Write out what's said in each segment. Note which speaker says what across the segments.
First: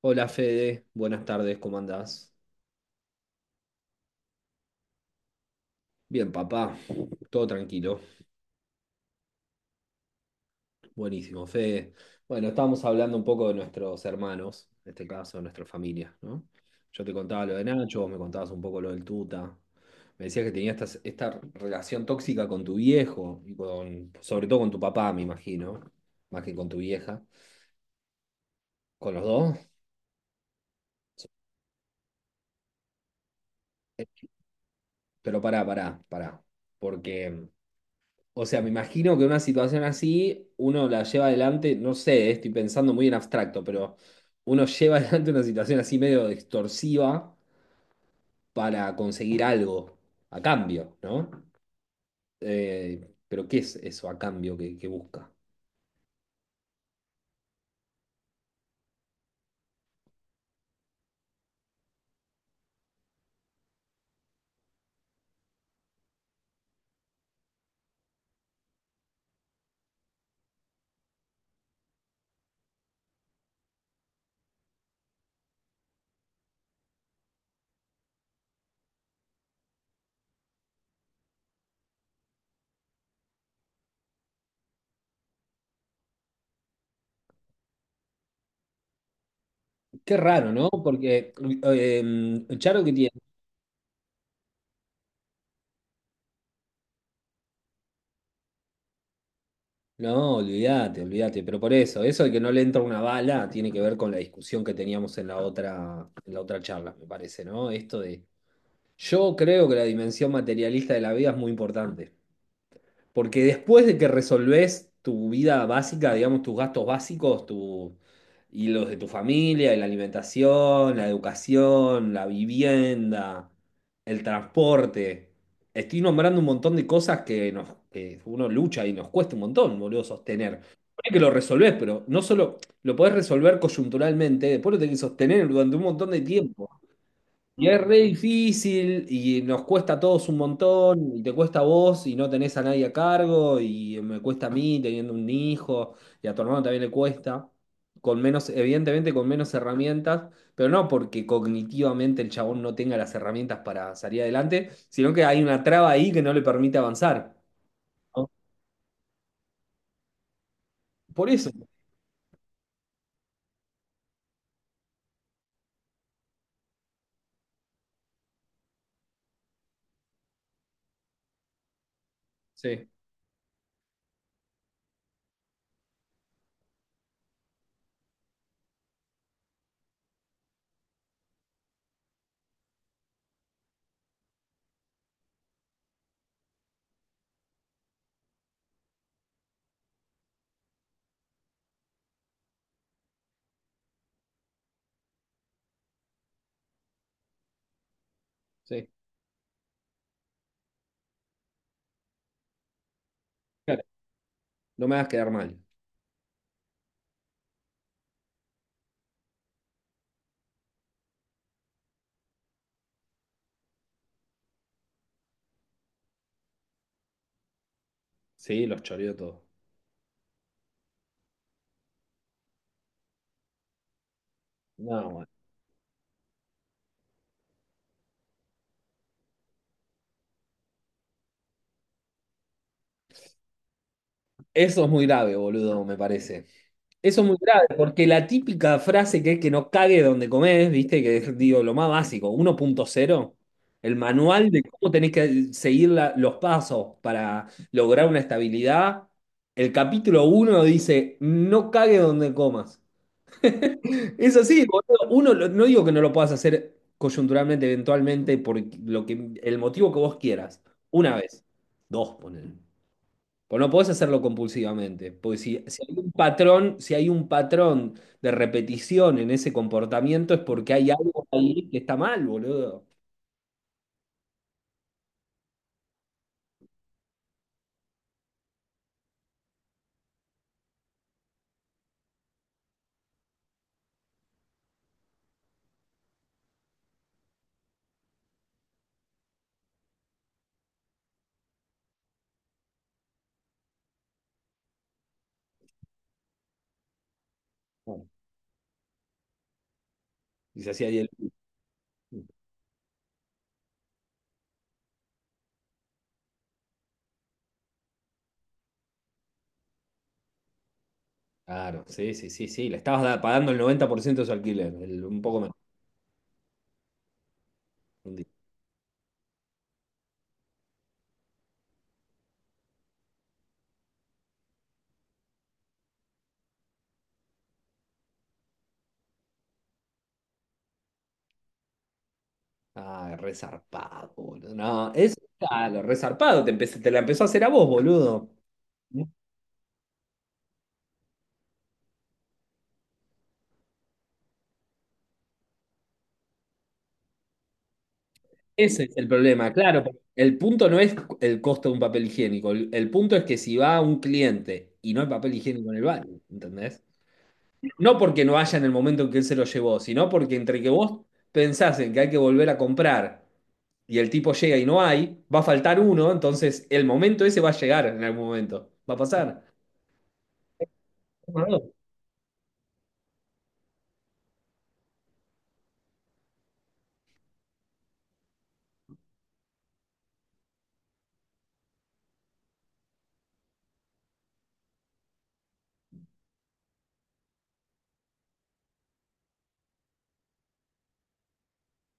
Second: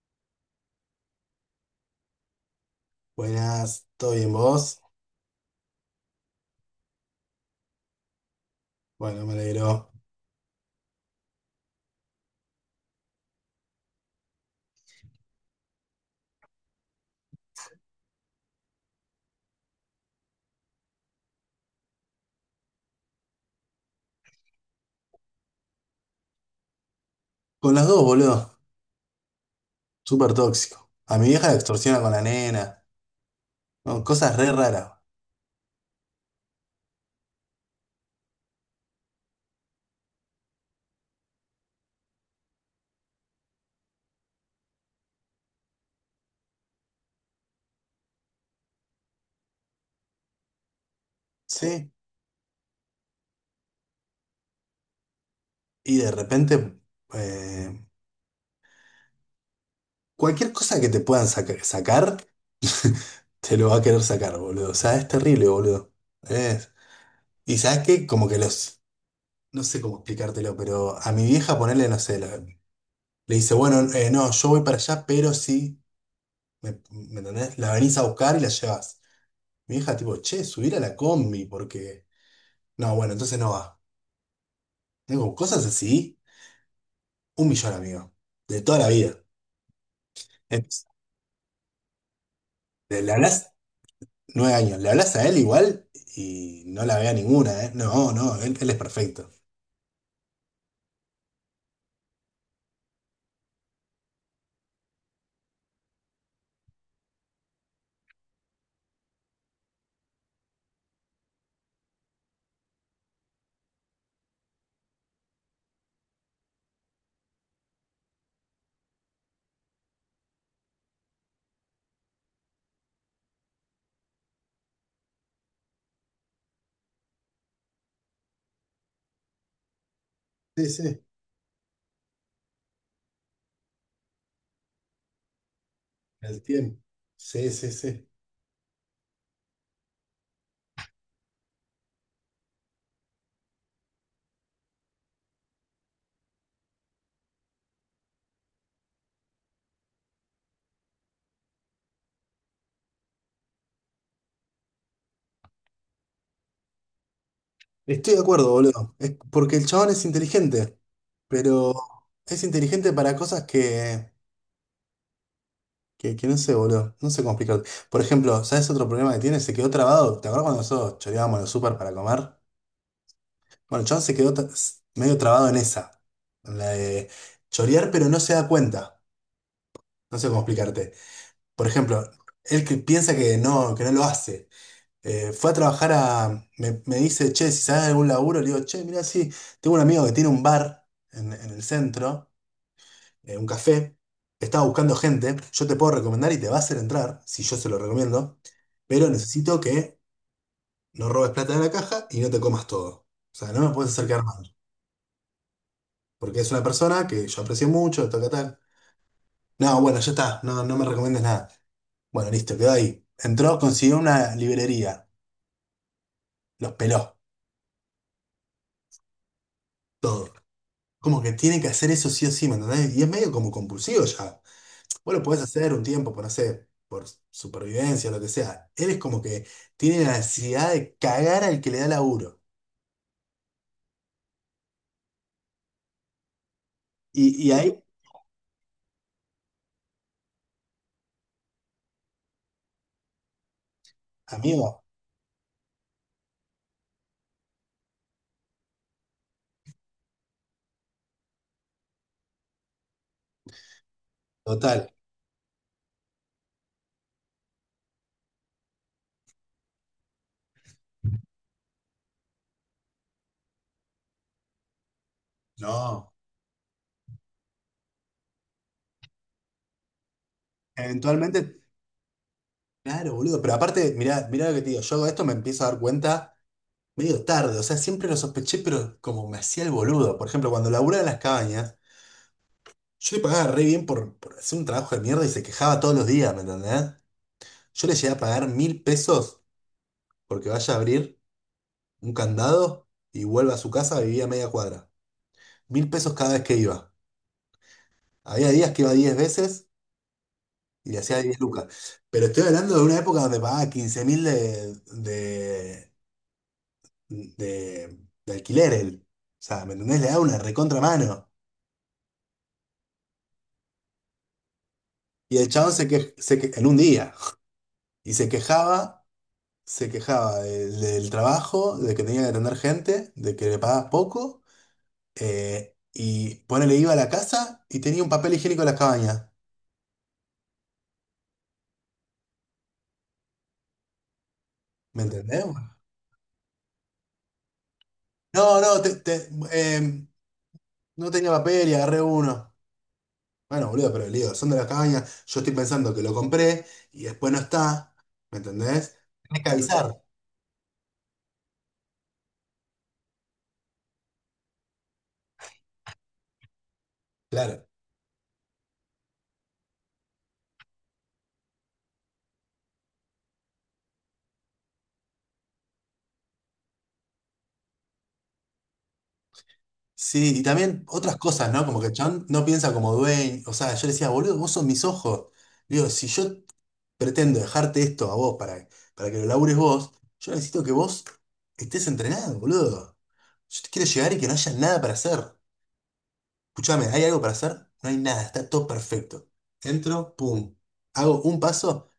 Speaker 1: Hola Fede, buenas tardes, ¿cómo andás?
Speaker 2: Buenas, ¿todo bien vos?
Speaker 1: Bien, papá, todo tranquilo.
Speaker 2: Bueno, me alegro.
Speaker 1: Buenísimo, Fede. Bueno, estábamos hablando un poco de nuestros hermanos, en este caso, de nuestra familia, ¿no? Yo te contaba lo de Nacho, vos me contabas un poco lo del Tuta. Me decías que tenías esta relación tóxica con tu viejo y con, sobre todo con tu papá, me imagino, más que con tu vieja,
Speaker 2: Con las dos, boludo.
Speaker 1: con los dos.
Speaker 2: Súper tóxico. A mi vieja la extorsiona con la nena. No,
Speaker 1: Eh,
Speaker 2: cosas re raras.
Speaker 1: Pero pará, porque o sea, me imagino que una situación así uno la lleva adelante, no sé, estoy pensando muy en abstracto, pero uno lleva adelante una situación así medio extorsiva para conseguir algo a cambio, ¿no?
Speaker 2: ¿Sí?
Speaker 1: Pero ¿qué es eso a cambio que busca?
Speaker 2: Y de repente, eh, cualquier cosa que te puedan sacar, te lo va a querer sacar, boludo. O sea, es terrible, boludo. Es- Y sabes qué, como que los. No sé cómo explicártelo, pero a mi vieja ponerle, no sé, le dice, bueno, no, yo voy para allá, pero sí, ¿me entendés? La venís a buscar y la llevas. Mi hija, tipo, che, subir a la combi, porque. No, bueno, entonces no va. Tengo cosas así, un millón, amigo. De toda la vida.
Speaker 1: Qué raro, ¿no?
Speaker 2: Entonces,
Speaker 1: Porque Charo que tiene...
Speaker 2: le hablas 9 años, le hablas a él igual y no la vea ninguna, ¿eh? No, no, él es perfecto.
Speaker 1: No, olvídate, olvídate, pero por eso, eso de que no le entra una bala tiene que ver con la discusión que teníamos en la otra charla, me parece, ¿no? Esto de yo creo que la dimensión materialista de la vida es muy importante, porque después de que resolvés tu vida básica, digamos, tus gastos básicos, tu, y los de tu familia, y la alimentación, la educación, la vivienda, el transporte, estoy nombrando un montón de cosas que, nos, que uno lucha y nos cuesta un montón, boludo, sostener.
Speaker 2: Sí, sí,
Speaker 1: Ponele que lo resolvés, pero no solo lo podés resolver coyunturalmente, después lo tenés que sostener durante un montón de
Speaker 2: el
Speaker 1: tiempo.
Speaker 2: tiempo. Sí,
Speaker 1: Y
Speaker 2: sí,
Speaker 1: es re
Speaker 2: sí.
Speaker 1: difícil y nos cuesta a todos un montón, y te cuesta a vos y no tenés a nadie a cargo, y me cuesta a mí teniendo un hijo, y a tu hermano también le cuesta, con menos, evidentemente con menos herramientas, pero no porque cognitivamente el chabón no tenga las herramientas para salir adelante, sino que hay una traba ahí que no le permite avanzar.
Speaker 2: Estoy de
Speaker 1: ¿No?
Speaker 2: acuerdo, boludo. Es porque el chabón es inteligente,
Speaker 1: Por eso.
Speaker 2: pero es inteligente para cosas que no sé, boludo. No sé cómo explicar. Por ejemplo, ¿sabes otro problema que tiene? Se quedó trabado. ¿Te acuerdas cuando nosotros choreábamos en el súper para comer?
Speaker 1: Sí,
Speaker 2: Bueno, el chabón se quedó medio trabado en esa, en la de chorear, pero no se da cuenta. No sé cómo explicarte. Por ejemplo, él que piensa que no lo hace. Fue a trabajar a. Me dice, che, si sabes de algún laburo, le digo, che, mira, sí, tengo un amigo que tiene un bar en el centro, un café, estaba buscando gente, yo te puedo recomendar y te va a hacer entrar, si yo se lo recomiendo,
Speaker 1: sí.
Speaker 2: pero necesito que no robes plata de la caja y no te comas todo. O sea, no me
Speaker 1: Claro,
Speaker 2: puedes acercar mal,
Speaker 1: no me hagas quedar mal.
Speaker 2: porque es una persona que yo aprecio mucho, tal, tal, tal. No, bueno, ya está, no, no me recomiendes nada. Bueno, listo, quedó ahí. Entró, consiguió una librería, los peló,
Speaker 1: Sí, los choreo todo.
Speaker 2: todo. Como que tiene que hacer eso sí o sí, ¿me entendés? Y es medio como compulsivo ya. Vos lo
Speaker 1: No,
Speaker 2: podés hacer un tiempo, por no sé, por supervivencia, lo que sea. Él es como que tiene la necesidad de cagar al que le da laburo.
Speaker 1: eso es muy grave, boludo, me parece. Eso es muy
Speaker 2: Y
Speaker 1: grave,
Speaker 2: ahí,
Speaker 1: porque la típica frase que es que no cague donde comés, viste, que es, digo, lo más básico, uno punto cero, el manual de
Speaker 2: amigo,
Speaker 1: cómo tenés que seguir la- los pasos para lograr una estabilidad. El capítulo uno dice, no cague donde comas. Es así,
Speaker 2: total,
Speaker 1: boludo. Uno, lo- no digo que no lo puedas hacer coyunturalmente, eventualmente, por lo que, el motivo que vos quieras. Una vez, dos, ponele. Pues no podés hacerlo compulsivamente, porque si hay un
Speaker 2: no.
Speaker 1: patrón, si hay un patrón de repetición en ese comportamiento es porque hay algo
Speaker 2: Eventualmente,
Speaker 1: ahí que está mal, boludo.
Speaker 2: claro, boludo. Pero aparte, mirá, mirá lo que te digo, yo hago esto me empiezo a dar cuenta medio tarde, o sea, siempre lo sospeché, pero como me hacía el boludo. Por ejemplo, cuando laburaba en las cabañas, yo le pagaba re bien por hacer un trabajo de mierda y se quejaba todos los días, ¿me entendés? Yo le llegué a pagar 1000 pesos porque vaya a abrir un candado y vuelva a su casa, vivía a media cuadra. 1000 pesos cada vez que iba.
Speaker 1: Bueno,
Speaker 2: Había días que iba 10 veces
Speaker 1: y se hacía
Speaker 2: y
Speaker 1: ahí
Speaker 2: le
Speaker 1: el-
Speaker 2: hacía 10 lucas. Pero estoy hablando de una época donde pagaba 15.000 de, de alquiler él. O sea, ¿me entendés? Le daba una recontra mano.
Speaker 1: claro, sí, sí, sí, sí. Le estabas da- pagando el 90% de su alquiler, el- un
Speaker 2: Y
Speaker 1: poco
Speaker 2: el
Speaker 1: menos.
Speaker 2: chabón en un día, y
Speaker 1: Un día.
Speaker 2: se quejaba del trabajo, de que tenía que atender gente, de que le pagaba poco, y ponele, iba a la casa y tenía un papel higiénico en la cabaña.
Speaker 1: Ah, resarpado, boludo. No,
Speaker 2: ¿Me
Speaker 1: es
Speaker 2: entendés?
Speaker 1: claro, resarpado, te empecé- te la empezó a hacer a vos, boludo.
Speaker 2: No, no, no tenía papel y agarré uno. Bueno, boludo, pero el lío, son de la cabaña yo estoy pensando que lo compré y después no está. ¿Me
Speaker 1: Ese es
Speaker 2: entendés?
Speaker 1: el
Speaker 2: Tenés que
Speaker 1: problema, claro. Porque
Speaker 2: avisar.
Speaker 1: el punto no es el costo de un papel higiénico, el punto es que si va un cliente y no hay papel higiénico en el baño, ¿entendés?
Speaker 2: Claro.
Speaker 1: No porque no haya en el momento en que él se lo llevó, sino porque entre que vos pensás en que hay que volver a comprar y el tipo llega y no hay, va a faltar uno, entonces el momento ese va a llegar en algún momento, va a pasar.
Speaker 2: Sí, y también otras cosas, ¿no? Como que el chabón no piensa como dueño. O sea, yo le decía, boludo, vos sos mis ojos. Digo, si yo pretendo dejarte esto a vos para que lo labures vos, yo necesito que vos estés entrenado, boludo. Yo te quiero llegar y que no haya nada para hacer. Escuchame, ¿hay algo para hacer? No hay nada, está todo perfecto. Entro, pum. Hago un paso,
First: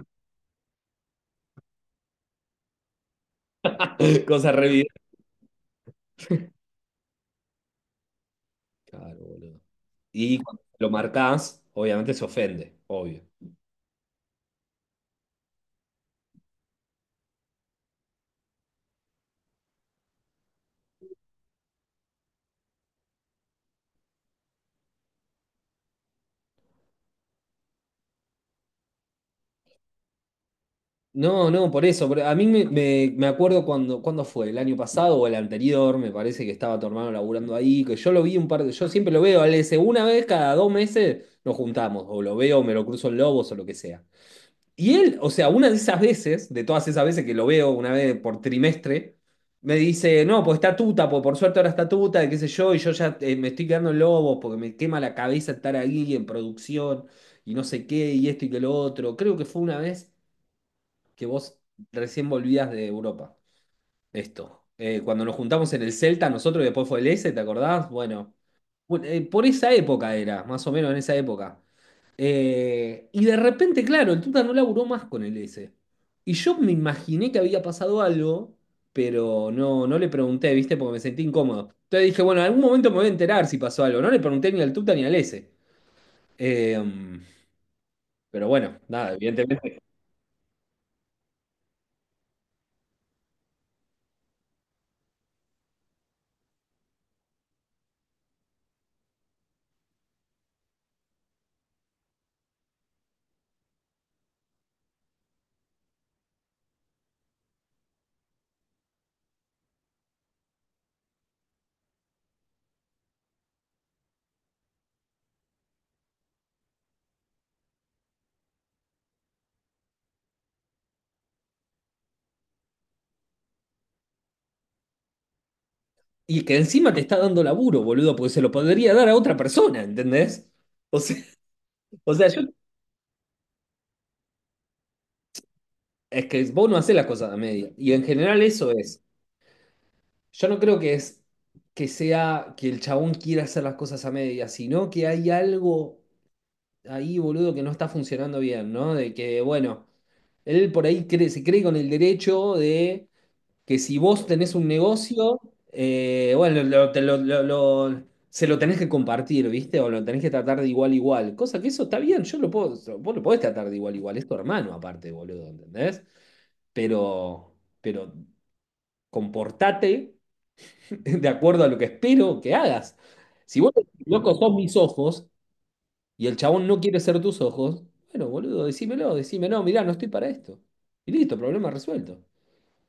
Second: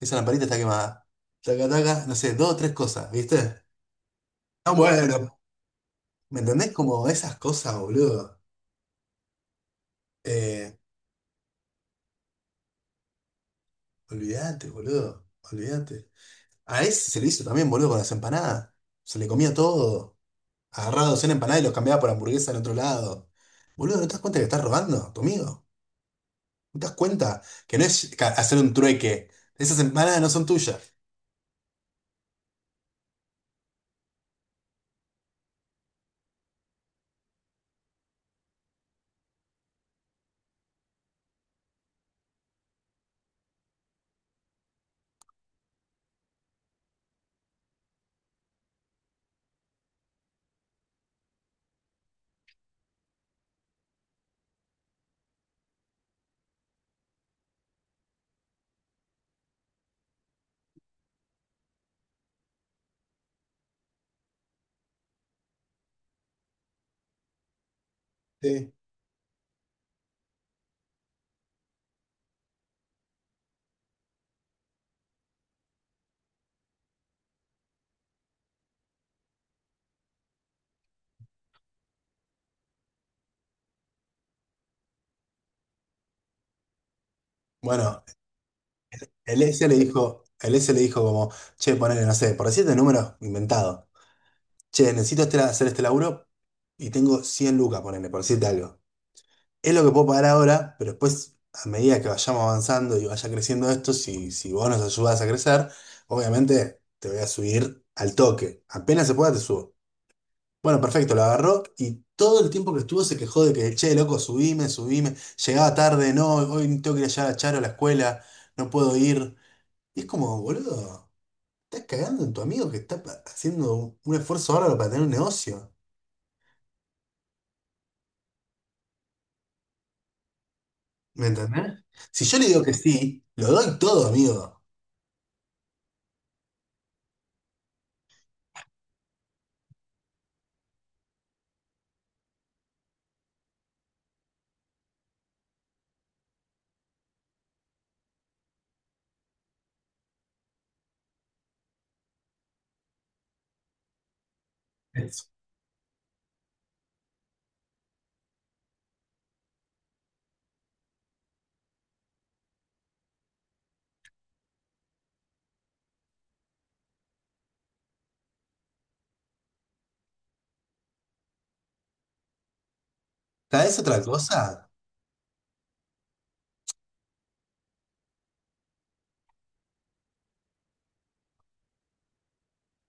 Speaker 2: esa lamparita está quemada. Taca, taca, no sé, 2 o 3 cosas, ¿viste?
Speaker 1: Cosa re
Speaker 2: Ah,
Speaker 1: evidente.
Speaker 2: bueno. ¿Me entendés? Como esas cosas, boludo.
Speaker 1: Claro, boludo. Y cuando
Speaker 2: Eh,
Speaker 1: lo marcás, obviamente se ofende, obvio.
Speaker 2: Olvídate, boludo. Olvídate. A ese se le hizo también, boludo, con las empanadas. Se le comía todo. Agarraba docena empanadas y los cambiaba por hamburguesa en otro lado. Boludo, ¿no te das cuenta que estás robando a tu amigo? ¿No te das cuenta que no es hacer un trueque? Esas empanadas no son tuyas.
Speaker 1: No, no, por eso. Por- a mí me, me- me acuerdo cuando, cuando fue, el año pasado o el anterior, me parece que estaba tu hermano laburando ahí, que yo lo vi un par de, yo siempre lo veo, al ese, una vez cada dos meses nos juntamos, o lo veo, me lo cruzo en Lobos o lo que sea. Y él, o sea, una de esas veces, de todas esas veces que lo veo una vez por trimestre, me dice, no, pues está tuta, pues por suerte ahora está tuta, y qué sé yo, y yo ya me estoy quedando en Lobos porque me quema la cabeza estar ahí en producción y no sé qué, y esto y que lo otro. Creo que fue una vez que vos recién volvías de Europa. Esto. Cuando nos juntamos en el Celta, nosotros, y después fue el S, ¿te acordás? Bueno,
Speaker 2: Sí.
Speaker 1: bu- por esa época era, más o menos en esa época. Y de repente, claro, el Tuta no laburó más con el S. Y yo me imaginé que había pasado algo, pero no, no le pregunté, ¿viste? Porque me sentí incómodo. Entonces dije, bueno, en algún momento me voy a enterar si pasó algo. No le pregunté ni al Tuta ni al S. Eh,
Speaker 2: Bueno,
Speaker 1: pero bueno, nada,
Speaker 2: el S le
Speaker 1: evidentemente
Speaker 2: dijo, el S le dijo como, che, ponele, no sé, por decirte números inventado. Che, necesito hacer este laburo y tengo 100 lucas, ponele, por decirte algo. Es lo que puedo pagar ahora, pero después, a medida que vayamos avanzando y vaya creciendo esto, si vos nos ayudas a crecer, obviamente te voy a subir al toque. Apenas se pueda, te subo. Bueno, perfecto, lo agarró y todo el tiempo que estuvo se quejó de que, che, loco, subime, subime. Llegaba tarde, no, hoy tengo que ir allá a Charo a la escuela, no puedo ir. Y es como, boludo, estás cagando en tu amigo que está haciendo un esfuerzo bárbaro para tener un negocio.
Speaker 1: y que encima te está dando laburo, boludo, porque se lo podría dar a otra persona, ¿entendés? O sea,
Speaker 2: ¿Me entendés?
Speaker 1: o
Speaker 2: Si
Speaker 1: sea,
Speaker 2: yo
Speaker 1: yo,
Speaker 2: le digo que sí, lo doy todo, amigo.
Speaker 1: es que vos no hacés las cosas a media. Y en general eso es. Yo no creo que es que sea que el chabón quiera hacer las cosas a media, sino que hay algo ahí, boludo, que no está funcionando bien, ¿no? De que, bueno, él por ahí cree, se cree con el derecho de que si vos tenés un negocio, bueno, lo- te lo- se lo tenés que compartir, ¿viste? O lo tenés que tratar de igual a igual. Cosa que eso está bien, yo lo puedo, so, vos lo podés tratar de igual a igual, es tu hermano aparte, boludo, ¿entendés? Pero, pero comportate de acuerdo a lo que espero que hagas. Si vos,
Speaker 2: ¿Sabés otra
Speaker 1: loco, sos
Speaker 2: cosa?
Speaker 1: mis ojos y el chabón no quiere ser tus ojos, bueno, boludo, decímelo, decímelo, "No, mirá, no estoy para esto. Y listo, problema resuelto.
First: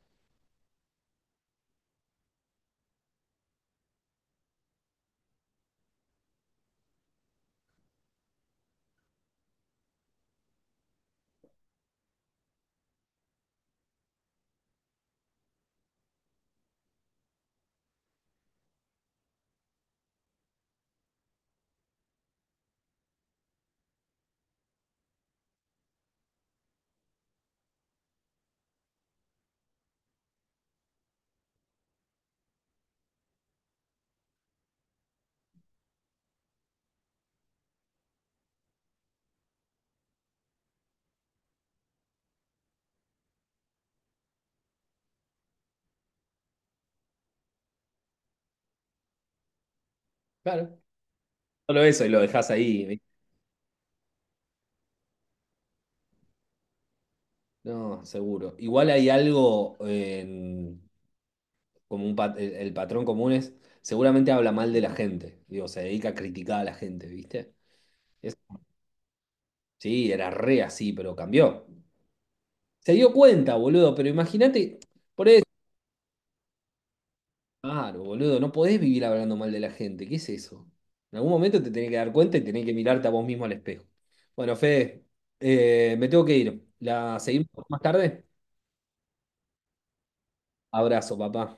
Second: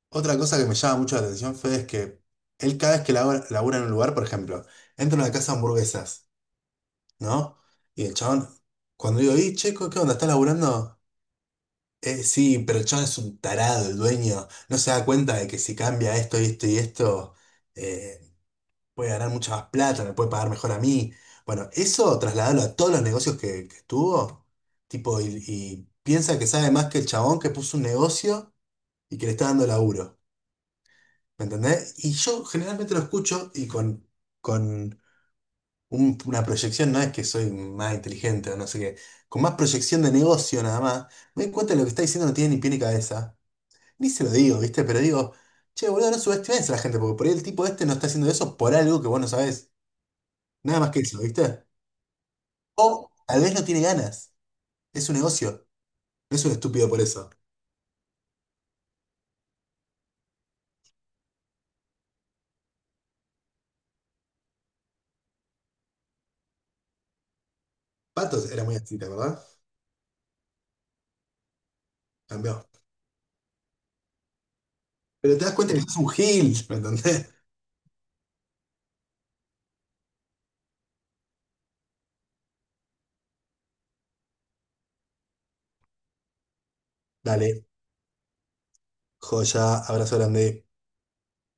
Speaker 2: Otra cosa que me llama mucho la atención, Fede, es que él cada vez que labura, labura en un lugar, por ejemplo, entra a una casa de hamburguesas, ¿no? Y el chabón, cuando digo, y checo, ¿qué onda? ¿Estás laburando? " sí, pero el chabón es un tarado, el dueño. No se da cuenta de que si cambia esto y esto y esto, eh, puede ganar mucha más plata, me puede pagar mejor a mí. Bueno, eso trasladarlo a todos los negocios que estuvo, tipo, y piensa que sabe más que el chabón que puso un negocio y que le está dando laburo. ¿Me entendés? Y yo generalmente lo escucho y con una proyección, no es que soy más inteligente o no sé qué, con más proyección de negocio nada más, me doy cuenta de lo que está diciendo no tiene ni pie ni cabeza. Ni se lo digo, ¿viste? Pero digo, che, boludo, no subestimes a la gente, porque por ahí el tipo este no está haciendo eso por algo que vos no sabés.
Speaker 1: Claro.
Speaker 2: Nada más que eso, ¿viste?
Speaker 1: Solo eso y lo dejás ahí,
Speaker 2: O tal vez no tiene ganas. Es un negocio. No es un estúpido por eso.
Speaker 1: no, seguro. Igual hay algo en como un pat- el patrón común es, seguramente habla mal de la gente. Digo, se dedica a criticar a la gente, ¿viste? Es-
Speaker 2: Patos era muy así, ¿te acordás?
Speaker 1: sí, era re así, pero cambió.
Speaker 2: Cambió.
Speaker 1: Se dio cuenta, boludo, pero imagínate, por
Speaker 2: Pero
Speaker 1: eso,
Speaker 2: te das cuenta que es un gil, ¿me entendés?
Speaker 1: claro, boludo, no podés vivir hablando mal de la gente. ¿Qué es eso? En algún momento te tenés que dar cuenta y tenés que mirarte a vos mismo al espejo. Bueno, Fede, me tengo que ir. ¿La seguimos
Speaker 2: Dale,
Speaker 1: más tarde?
Speaker 2: joya, abrazo grande.
Speaker 1: Abrazo, papá.